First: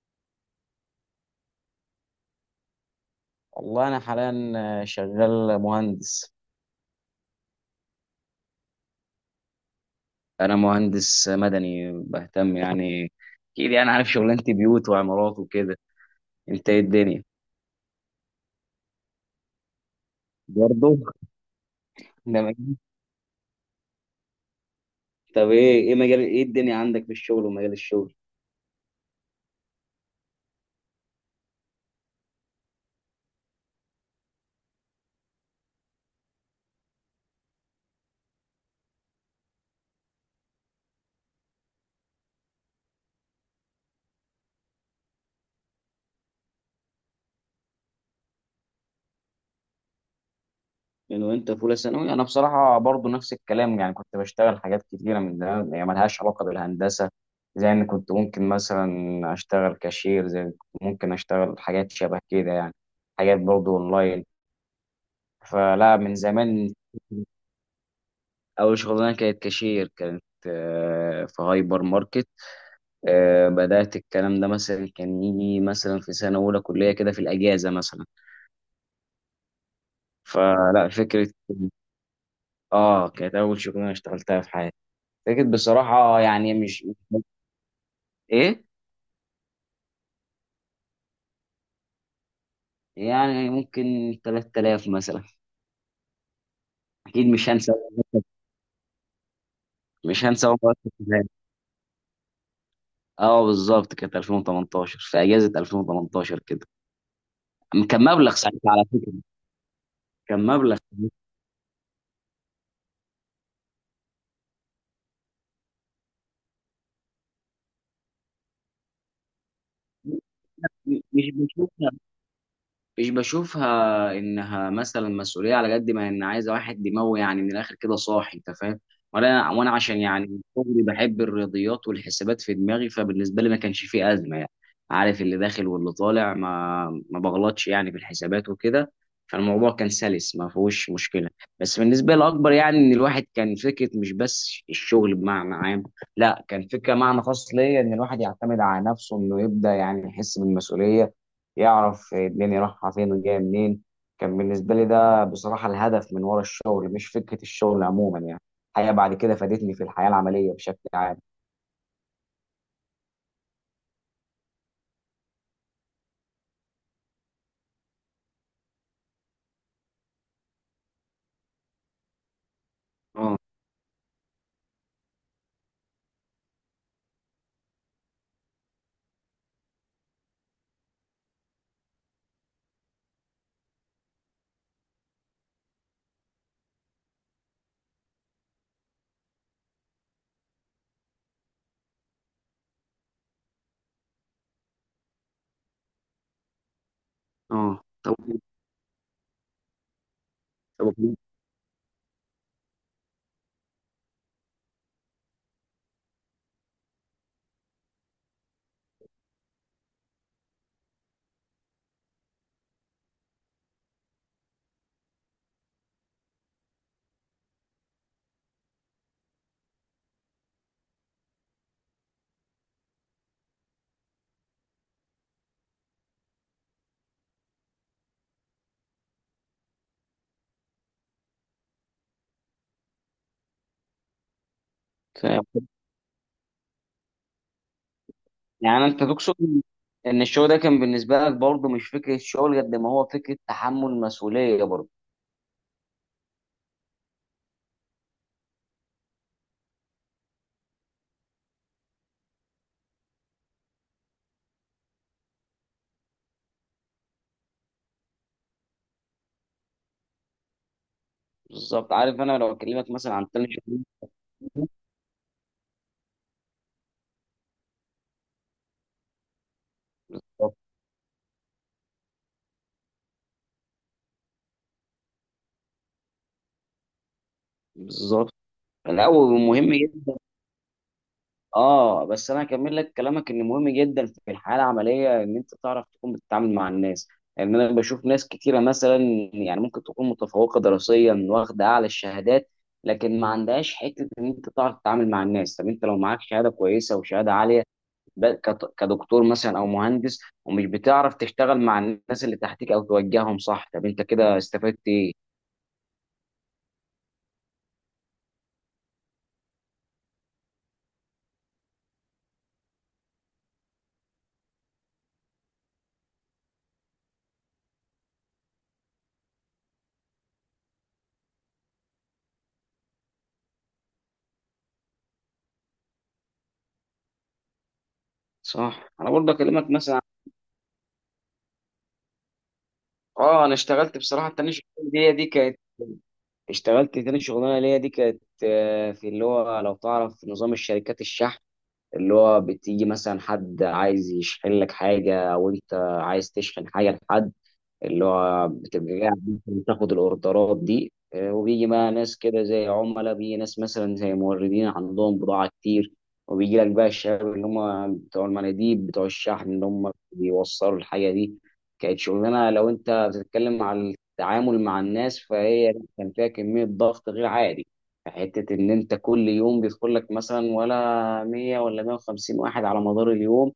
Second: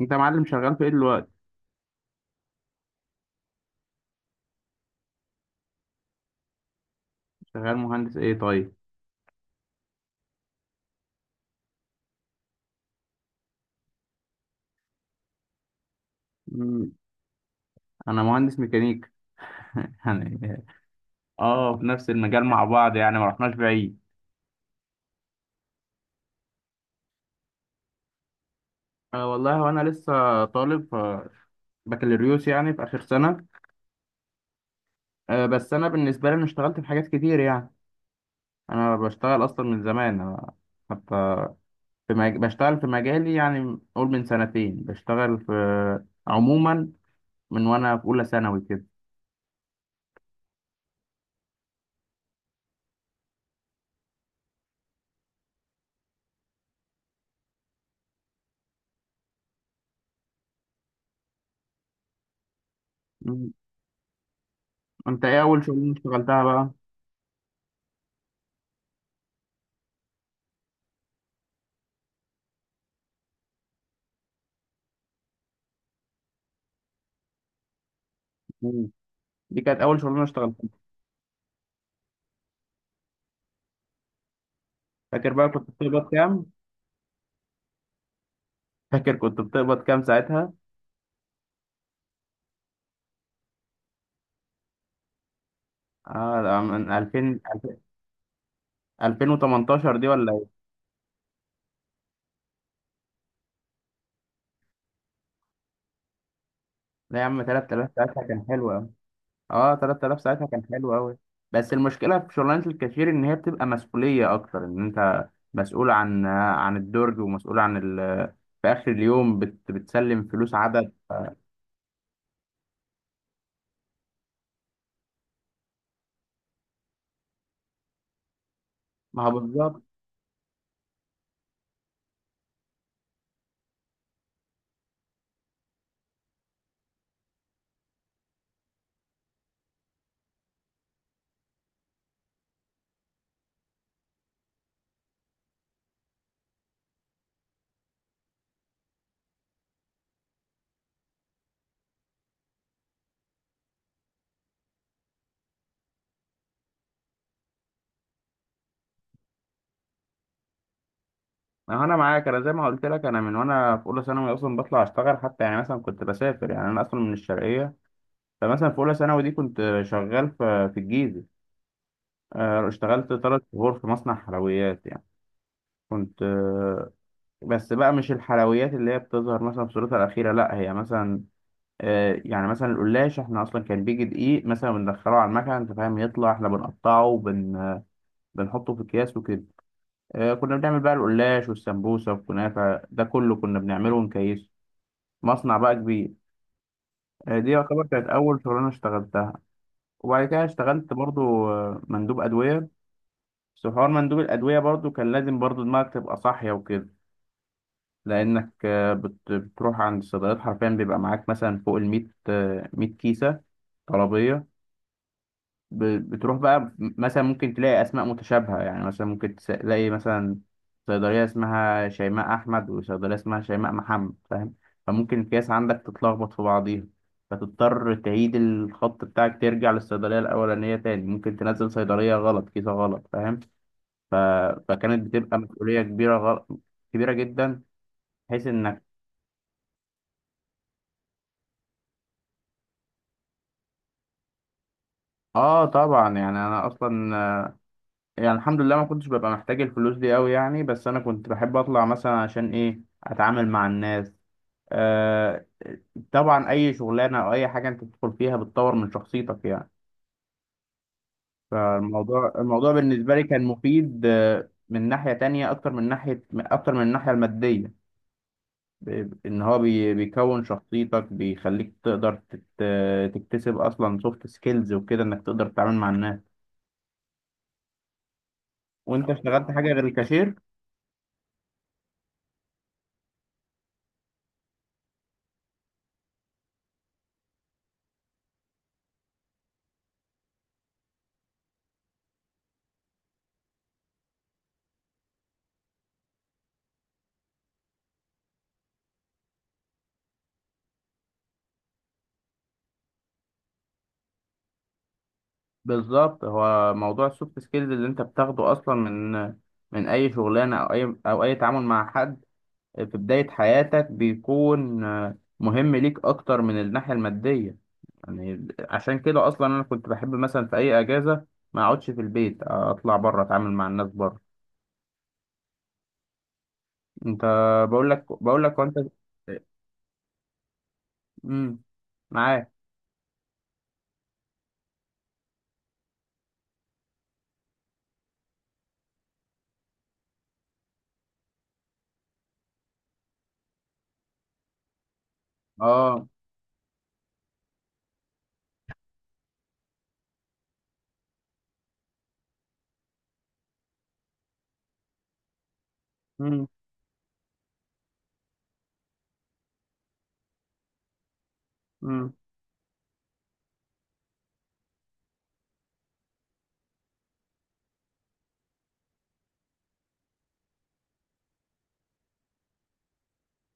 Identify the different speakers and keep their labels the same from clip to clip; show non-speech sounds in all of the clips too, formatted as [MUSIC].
Speaker 1: انت يا معلم، شغال في ايه دلوقتي؟
Speaker 2: والله أنا حاليا شغال مهندس.
Speaker 1: شغال مهندس ايه؟ طيب.
Speaker 2: أنا مهندس مدني بهتم، يعني أكيد يعني عارف شغلانتي، بيوت وعمارات وكده. أنت إيه
Speaker 1: مم.
Speaker 2: الدنيا؟
Speaker 1: انا مهندس ميكانيك [LAUGHS] يعني.
Speaker 2: برضه
Speaker 1: اه، في نفس
Speaker 2: ده
Speaker 1: المجال مع
Speaker 2: مجال.
Speaker 1: بعض، يعني ما رحناش بعيد.
Speaker 2: طب إيه مجال، إيه الدنيا عندك في الشغل ومجال الشغل؟
Speaker 1: أه والله، وانا لسه طالب بكالوريوس، يعني في اخر سنه. أه بس انا بالنسبه لي، انا اشتغلت في حاجات كتير يعني. انا بشتغل اصلا من زمان، أنا حتى... بشتغل في مجالي، يعني قول من سنتين بشتغل في، عموما. من وانا في اولى ثانوي كده.
Speaker 2: من وأنت في أولى ثانوي أنا بصراحة برضه نفس الكلام، يعني كنت بشتغل حاجات كتيرة من ده يعني ملهاش علاقة بالهندسة. زي إن كنت ممكن مثلا أشتغل كاشير، زي إن كنت ممكن أشتغل حاجات شبه كده يعني، حاجات
Speaker 1: مم.
Speaker 2: برضه أونلاين.
Speaker 1: انت ايه اول شغلانه
Speaker 2: فلا من
Speaker 1: اشتغلتها بقى؟
Speaker 2: زمان، أول شغلانة كانت كاشير، كانت في هايبر ماركت. بدأت الكلام ده مثلا، كان يجي مثلا في سنة أولى كلية كده في الأجازة مثلا.
Speaker 1: مم. دي كانت اول شغلانه اشتغلتها؟
Speaker 2: فلا فكرة. كانت أول شغلانة اشتغلتها في حياتي.
Speaker 1: فاكر
Speaker 2: فكرة
Speaker 1: بقى كنت بتقبض
Speaker 2: بصراحة
Speaker 1: كام؟
Speaker 2: يعني مش إيه،
Speaker 1: فاكر كنت بتقبض كام ساعتها؟
Speaker 2: يعني ممكن 3000 مثلا.
Speaker 1: اه، ده من
Speaker 2: أكيد
Speaker 1: 2000...
Speaker 2: مش هنسى،
Speaker 1: 2018 دي، ولا ايه؟
Speaker 2: أول مرة كنت هناك. بالظبط كانت 2018، في أجازة 2018 كده.
Speaker 1: لا يا عم، 3000
Speaker 2: كان
Speaker 1: ساعتها
Speaker 2: مبلغ
Speaker 1: كان
Speaker 2: ساعتها
Speaker 1: حلو
Speaker 2: على
Speaker 1: قوي.
Speaker 2: فكرة،
Speaker 1: اه، 3000 ساعتها
Speaker 2: كان
Speaker 1: كان
Speaker 2: مبلغ
Speaker 1: حلو
Speaker 2: مش...
Speaker 1: قوي. بس المشكلة في شغلانة الكاشير، ان هي بتبقى مسؤولية اكتر، ان انت مسؤول عن الدرج، ومسؤول عن ال... في اخر اليوم، بتسلم فلوس عدد.
Speaker 2: مش بشوف مش بشوفها انها مثلا مسؤوليه، على قد ما ان عايزه واحد دماغه، يعني من الاخر كده صاحي، انت فاهم.
Speaker 1: ما هو
Speaker 2: وانا
Speaker 1: بالظبط.
Speaker 2: عشان يعني من صغري بحب الرياضيات والحسابات في دماغي، فبالنسبه لي ما كانش فيه ازمه يعني. عارف اللي داخل واللي طالع، ما بغلطش يعني في الحسابات وكده. فالموضوع كان سلس، ما فيهوش مشكله. بس بالنسبه لي الاكبر يعني ان الواحد كان فكره مش بس الشغل بمعنى عام، لا كان فكره معنى خاص ليا، ان الواحد يعتمد على نفسه، انه يبدا يعني يحس بالمسؤوليه، يعرف الدنيا رايحة فين وجاية منين. كان بالنسبة لي ده بصراحة الهدف من ورا الشغل، مش فكرة الشغل عموما يعني. الحقيقة بعد كده فادتني في الحياة العملية بشكل عام.
Speaker 1: ما هو انا معاك، انا زي ما قلت لك، انا من وانا في اولى ثانوي اصلا بطلع اشتغل، حتى يعني مثلا كنت بسافر يعني، انا اصلا من الشرقية. فمثلا في اولى ثانوي دي، كنت شغال في الجيزه. اشتغلت
Speaker 2: اه
Speaker 1: 3 شهور في مصنع حلويات يعني. كنت بس بقى، مش الحلويات اللي هي بتظهر مثلا في صورتها الاخيره، لا، هي مثلا... يعني مثلا القلاش، احنا اصلا كان بيجي دقيق مثلا بندخله على المكنه، انت فاهم؟ يطلع احنا بنقطعه، بنحطه في اكياس وكده. كنا بنعمل بقى القلاش والسمبوسه والكنافه، ده كله كنا بنعمله ونكيسه. مصنع بقى كبير. دي
Speaker 2: اه.
Speaker 1: يعتبر كانت
Speaker 2: طب
Speaker 1: اول شغلانه اشتغلتها. وبعد كده اشتغلت
Speaker 2: طب.
Speaker 1: برضو، مندوب ادويه. بس حوار مندوب الأدوية برضو كان لازم برضو دماغك تبقى صاحية وكده. لأنك بتروح عند الصيدليات، حرفيا بيبقى معاك مثلا فوق الـ100، 100 كيسة طلبية. ب- بتروح بقى، مثلا ممكن تلاقي أسماء متشابهة، يعني مثلا ممكن تلاقي مثلا صيدلية اسمها شيماء أحمد، وصيدلية اسمها شيماء محمد، فاهم؟ فممكن الكيس عندك تتلخبط في بعضيها. فتضطر تعيد الخط بتاعك، ترجع للصيدلية الأولانية تاني، ممكن تنزل صيدلية غلط، كيسة غلط، فاهم؟ ف... فكانت بتبقى مسؤولية كبيرة، كبيرة جدا، بحيث انك...
Speaker 2: يعني انت تقصد ان الشغل ده كان بالنسبه لك برضه مش فكره شغل قد ما هو فكره تحمل مسؤوليه برضه.
Speaker 1: اه طبعا، يعني انا اصلا يعني الحمد لله، ما كنتش ببقى محتاج الفلوس دي قوي يعني، بس انا كنت بحب اطلع مثلا عشان ايه؟ اتعامل مع الناس. آه طبعا، اي شغلانة او اي حاجة انت بتدخل فيها بتطور من شخصيتك يعني.
Speaker 2: بالظبط. عارف
Speaker 1: فالموضوع
Speaker 2: انا لو
Speaker 1: الموضوع
Speaker 2: اكلمك
Speaker 1: بالنسبة
Speaker 2: مثلا
Speaker 1: لي
Speaker 2: عن
Speaker 1: كان
Speaker 2: تاني شغل،
Speaker 1: مفيد، من ناحية تانية اكتر من ناحية، اكتر من الناحية المادية. ان هو بيكون شخصيتك بيخليك تقدر تكتسب اصلا سوفت سكيلز وكده، انك تقدر تتعامل مع الناس.
Speaker 2: بالظبط
Speaker 1: وانت
Speaker 2: الاول
Speaker 1: اشتغلت حاجه
Speaker 2: مهم.
Speaker 1: غير الكاشير؟
Speaker 2: اه، بس انا هكمل لك كلامك، ان مهم جدا في الحياه العمليه ان انت تعرف تكون بتتعامل مع الناس. يعني انا بشوف ناس كتيره مثلا، يعني ممكن تكون متفوقه دراسيا واخده اعلى الشهادات، لكن ما عندهاش حته ان انت تعرف تتعامل مع الناس. طب انت لو معاك شهاده كويسه وشهاده عاليه، كدكتور مثلا او مهندس، ومش بتعرف تشتغل مع الناس اللي تحتك او توجههم صح، طب انت كده استفدت ايه؟
Speaker 1: بالظبط، هو موضوع السوفت سكيلز اللي انت بتاخده اصلا من، من اي شغلانه، او اي تعامل مع حد. في بدايه حياتك بيكون مهم ليك، اكتر من الناحيه الماديه. يعني عشان كده اصلا، انا كنت بحب مثلا في اي اجازه ما اقعدش في البيت، اطلع بره اتعامل مع الناس بره. انت... بقول لك، وانت...
Speaker 2: صح. انا برضه اكلمك مثلا،
Speaker 1: امم. معاك.
Speaker 2: اه، انا اشتغلت بصراحه التانية شغلانة دي كانت... اشتغلت تاني شغلانه ليا، دي كانت في اللي هو، لو تعرف نظام الشركات الشحن، اللي هو بتيجي مثلا حد عايز يشحن لك حاجه، او انت
Speaker 1: اه.
Speaker 2: عايز تشحن حاجه لحد، اللي هو بتبقى قاعد مثلا تاخد الاوردرات دي. وبيجي بقى ناس كده زي عملاء، بيجي ناس مثلا زي موردين عندهم بضاعة كتير،
Speaker 1: امم.
Speaker 2: وبيجي لك بقى الشباب اللي هم بتوع المناديب بتوع الشحن، اللي هم بيوصلوا الحاجة دي. كانت
Speaker 1: امم.
Speaker 2: شغلانة، لو انت بتتكلم على التعامل مع الناس، فهي كان فيها كمية ضغط غير عادي. حتة إن أنت كل يوم بيدخل لك مثلا ولا 100 ولا 150 واحد على مدار اليوم.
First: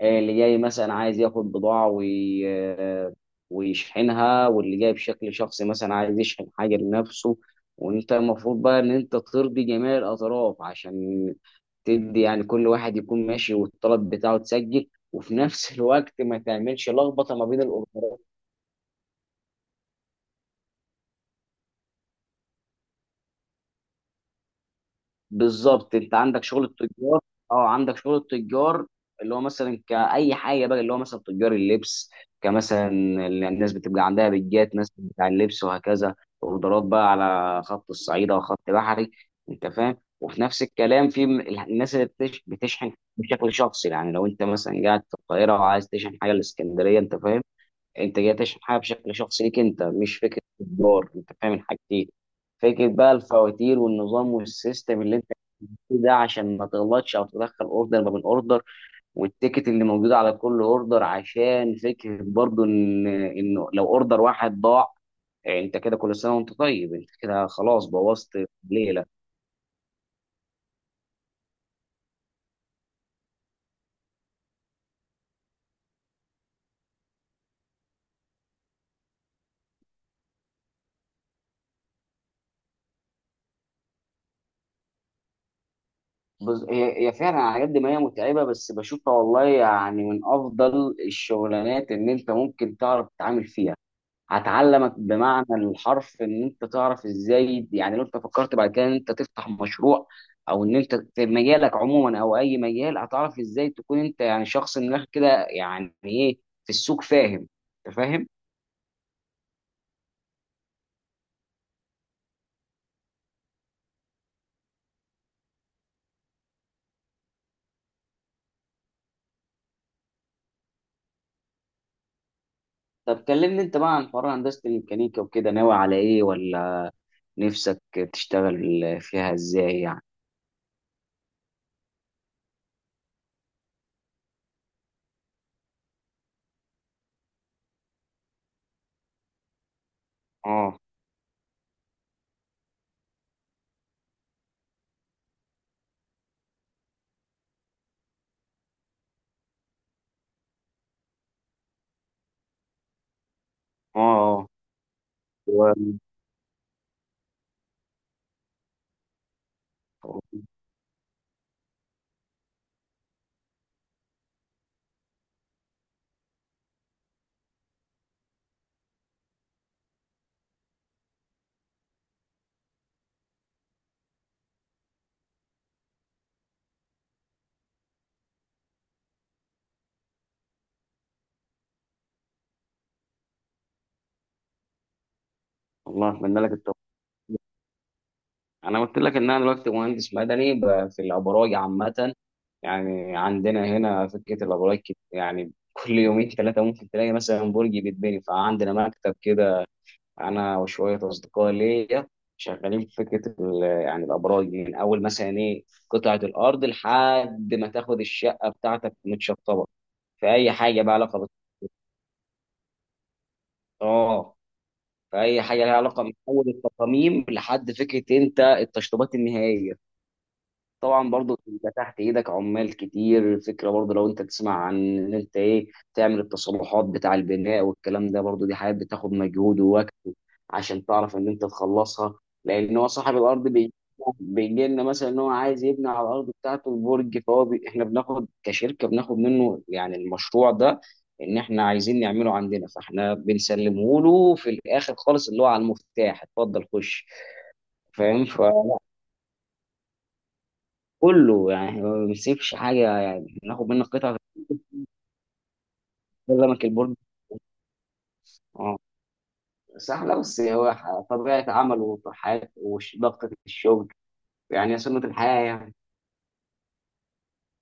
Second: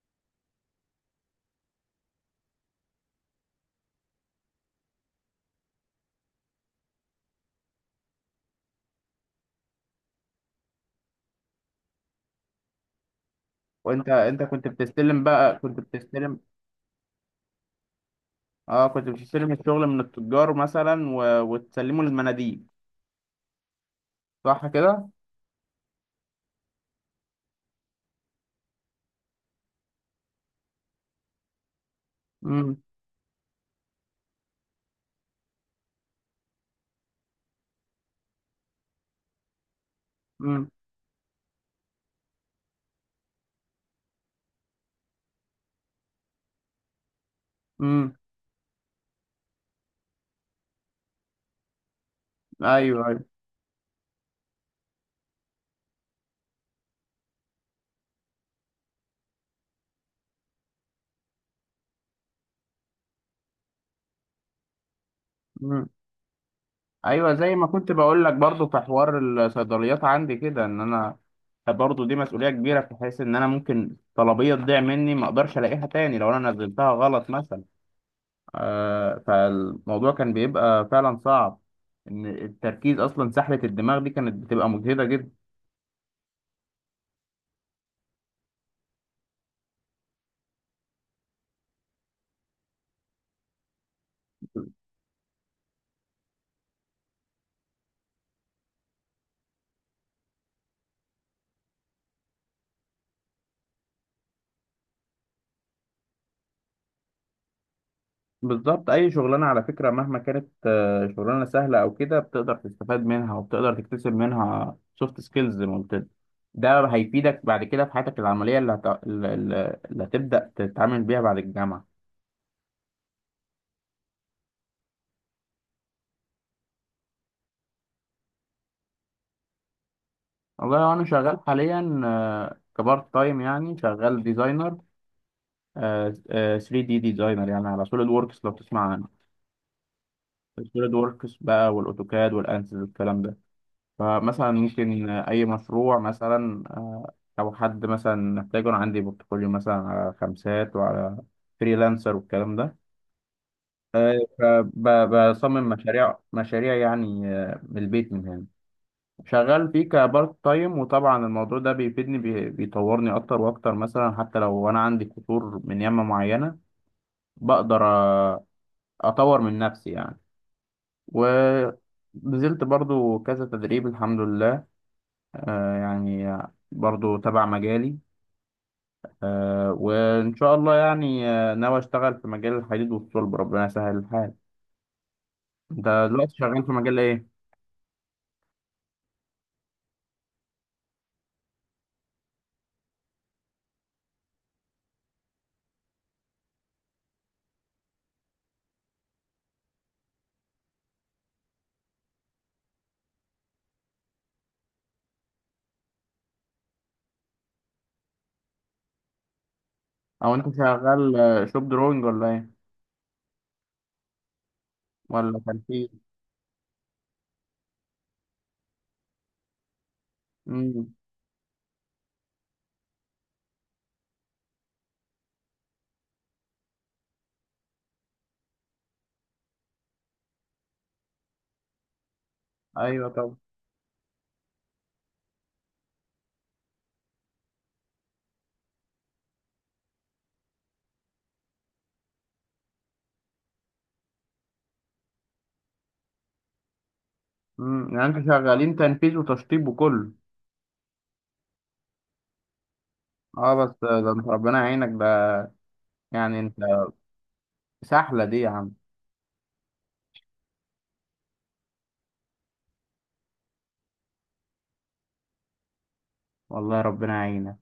Speaker 2: اللي جاي مثلا عايز ياخد بضاعة وي... آه، ويشحنها، واللي جاي بشكل شخصي مثلا عايز يشحن حاجة لنفسه، وانت المفروض بقى ان انت ترضي جميع الاطراف، عشان تدي يعني كل واحد يكون ماشي
Speaker 1: وانت
Speaker 2: والطلب بتاعه
Speaker 1: انت كنت
Speaker 2: تسجل،
Speaker 1: بتستلم
Speaker 2: وفي
Speaker 1: بقى
Speaker 2: نفس
Speaker 1: كنت
Speaker 2: الوقت
Speaker 1: بتستلم...
Speaker 2: ما تعملش لخبطة ما بين الاوردرات.
Speaker 1: اه، كنت بتستلم الشغل من التجار مثلا و... وتسلمه للمناديب، صح كده؟
Speaker 2: بالظبط. انت عندك شغل التجار، اه عندك شغل التجار، اللي هو مثلا كأي حاجه بقى، اللي هو مثلا تجار اللبس،
Speaker 1: امم،
Speaker 2: كمثلا الناس بتبقى عندها بيجات ناس بتاع اللبس وهكذا. اوردرات بقى على خط الصعيدة وخط بحري، انت فاهم. وفي نفس
Speaker 1: امم،
Speaker 2: الكلام في الناس بتشحن بشكل شخصي، يعني لو انت مثلا قاعد في القاهره وعايز تشحن حاجه الاسكندريه، انت فاهم.
Speaker 1: امم.
Speaker 2: انت جاي تشحن حاجه بشكل شخصي ليك انت، مش فكره تجار، انت فاهم الحاجتين. فكره
Speaker 1: ايوه،
Speaker 2: بقى
Speaker 1: ايوه.
Speaker 2: الفواتير والنظام والسيستم اللي ده، عشان ما تغلطش او تدخل اوردر ما بين اوردر، والتيكت اللي موجود على كل اوردر، عشان فكره برضو ان انه لو اوردر واحد ضاع، انت
Speaker 1: امم.
Speaker 2: كده كل سنه وانت طيب، انت
Speaker 1: ايوه،
Speaker 2: كده
Speaker 1: زي ما
Speaker 2: خلاص
Speaker 1: كنت بقول لك
Speaker 2: بوظت
Speaker 1: برضو في
Speaker 2: ليله.
Speaker 1: حوار الصيدليات عندي كده، ان انا برضو دي مسؤوليه كبيره، في حيث ان انا ممكن طلبيه تضيع مني، ما اقدرش الاقيها تاني لو انا نزلتها غلط مثلا. فالموضوع كان بيبقى فعلا صعب، ان التركيز اصلا، سحلة الدماغ دي كانت بتبقى مجهدة جدا.
Speaker 2: بص هي فعلا على قد ما هي متعبه، بس بشوفها والله يعني من افضل الشغلانات ان انت ممكن تعرف تتعامل فيها. هتعلمك بمعنى الحرف ان انت تعرف ازاي، يعني لو انت فكرت بعد كده ان انت تفتح مشروع، او ان انت في مجالك عموما او اي مجال، هتعرف ازاي تكون انت يعني شخص من الاخر كده يعني ايه في السوق، فاهم؟ انت فاهم.
Speaker 1: بالظبط، اي شغلانة على فكرة مهما كانت شغلانة سهلة او كده، بتقدر تستفاد منها وبتقدر تكتسب منها سوفت سكيلز زي ما قلت لك. ده هيفيدك بعد كده في حياتك العملية اللي, هت... اللي اللي هتبدأ تتعامل بيها بعد الجامعة.
Speaker 2: طب كلمني انت بقى عن حوار هندسة الميكانيكا وكده، ناوي على ايه، ولا نفسك تشتغل فيها ازاي يعني؟
Speaker 1: والله، انا شغال حاليا كبارت تايم، يعني شغال ديزاينر 3D، ديزاينر يعني على سوليد ووركس لو تسمع عنه.
Speaker 2: اه.
Speaker 1: السوليد ووركس بقى والاوتوكاد والانسys والكلام ده. فمثلا ممكن اي مشروع مثلا او حد مثلا محتاجه. انا عندي بورتفوليو مثلا على خمسات وعلى فريلانسر والكلام ده.
Speaker 2: اه. آه.
Speaker 1: فبصمم
Speaker 2: و-
Speaker 1: مشاريع مشاريع يعني من البيت من هنا، شغال فيه كبارت تايم. وطبعا الموضوع ده بيفيدني، بيطورني اكتر واكتر، مثلا حتى لو انا عندي قصور من يمة معينة، بقدر اطور من نفسي يعني. و نزلت برضو كذا تدريب، الحمد لله. يعني برضو تبع مجالي. وإن شاء الله يعني ناوي أشتغل في مجال الحديد والصلب، ربنا يسهل الحال. أنت
Speaker 2: والله
Speaker 1: دلوقتي
Speaker 2: اتمنى لك
Speaker 1: شغال في
Speaker 2: التوفيق.
Speaker 1: مجال إيه؟
Speaker 2: انا قلت لك ان انا دلوقتي مهندس مدني، في الابراج عامه. يعني عندنا هنا فكره الابراج يعني كل يومين ثلاثه ممكن تلاقي مثلا برج بيتبني. فعندنا مكتب كده، انا وشويه اصدقاء ليا، شغالين في فكره يعني الابراج دي. من اول مثلا ايه قطعه الارض، لحد ما تاخد الشقه بتاعتك متشطبه. في
Speaker 1: أو
Speaker 2: اي
Speaker 1: أنت
Speaker 2: حاجه بقى
Speaker 1: شغال
Speaker 2: علاقه
Speaker 1: شوب دروينج ولا إيه؟
Speaker 2: اه، في
Speaker 1: ولا
Speaker 2: اي حاجه لها
Speaker 1: تنفيذ؟
Speaker 2: علاقه، من اول التصاميم لحد فكره انت التشطيبات النهائيه.
Speaker 1: امم.
Speaker 2: طبعا برضو انت تحت ايدك عمال كتير. الفكره برضو لو انت تسمع عن ان انت ايه، تعمل التصلحات بتاع البناء والكلام ده، برضو دي حاجات بتاخد مجهود ووقت عشان تعرف ان انت تخلصها. لان هو
Speaker 1: أيوه،
Speaker 2: صاحب
Speaker 1: طبعا.
Speaker 2: الارض بيجي لنا مثلا ان هو عايز يبني على الارض بتاعته البرج، احنا بناخد كشركه، بناخد منه يعني المشروع ده، ان احنا عايزين نعمله عندنا، فاحنا بنسلمه له في الاخر خالص، اللي هو على المفتاح اتفضل خش.
Speaker 1: امم، يعني أنتوا
Speaker 2: فاهم.
Speaker 1: شغالين تنفيذ وتشطيب وكله؟
Speaker 2: كله يعني هو ما بيسيبش حاجه، يعني
Speaker 1: أه
Speaker 2: ناخد
Speaker 1: بس
Speaker 2: منه
Speaker 1: ده
Speaker 2: قطعه
Speaker 1: أنت ربنا يعينك ده،
Speaker 2: غير
Speaker 1: يعني أنت...
Speaker 2: لمك البرج.
Speaker 1: سحلة دي يا عم!
Speaker 2: اه صح. لا، بس هو طبيعه عمله وطحات وضغطه الشغل، يعني هي سنه الحياه يعني.
Speaker 1: والله ربنا يعينك.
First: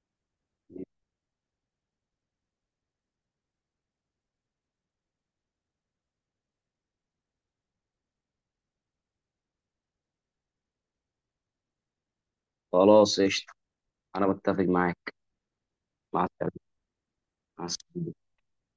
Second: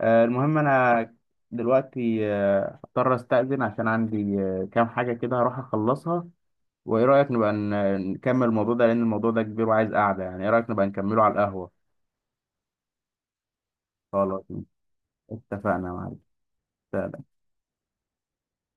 Speaker 1: المهم أنا دلوقتي هضطر أستأذن، عشان عندي كام حاجة كده هروح أخلصها. وايه رايك نبقى نكمل الموضوع ده، لان الموضوع ده كبير وعايز قعده، يعني ايه رايك نبقى نكمله على القهوه؟
Speaker 2: خلاص قشطه. انا
Speaker 1: خلاص،
Speaker 2: بتفق معاك.
Speaker 1: اتفقنا يا معلم.
Speaker 2: مع السلامه. مع السلامة.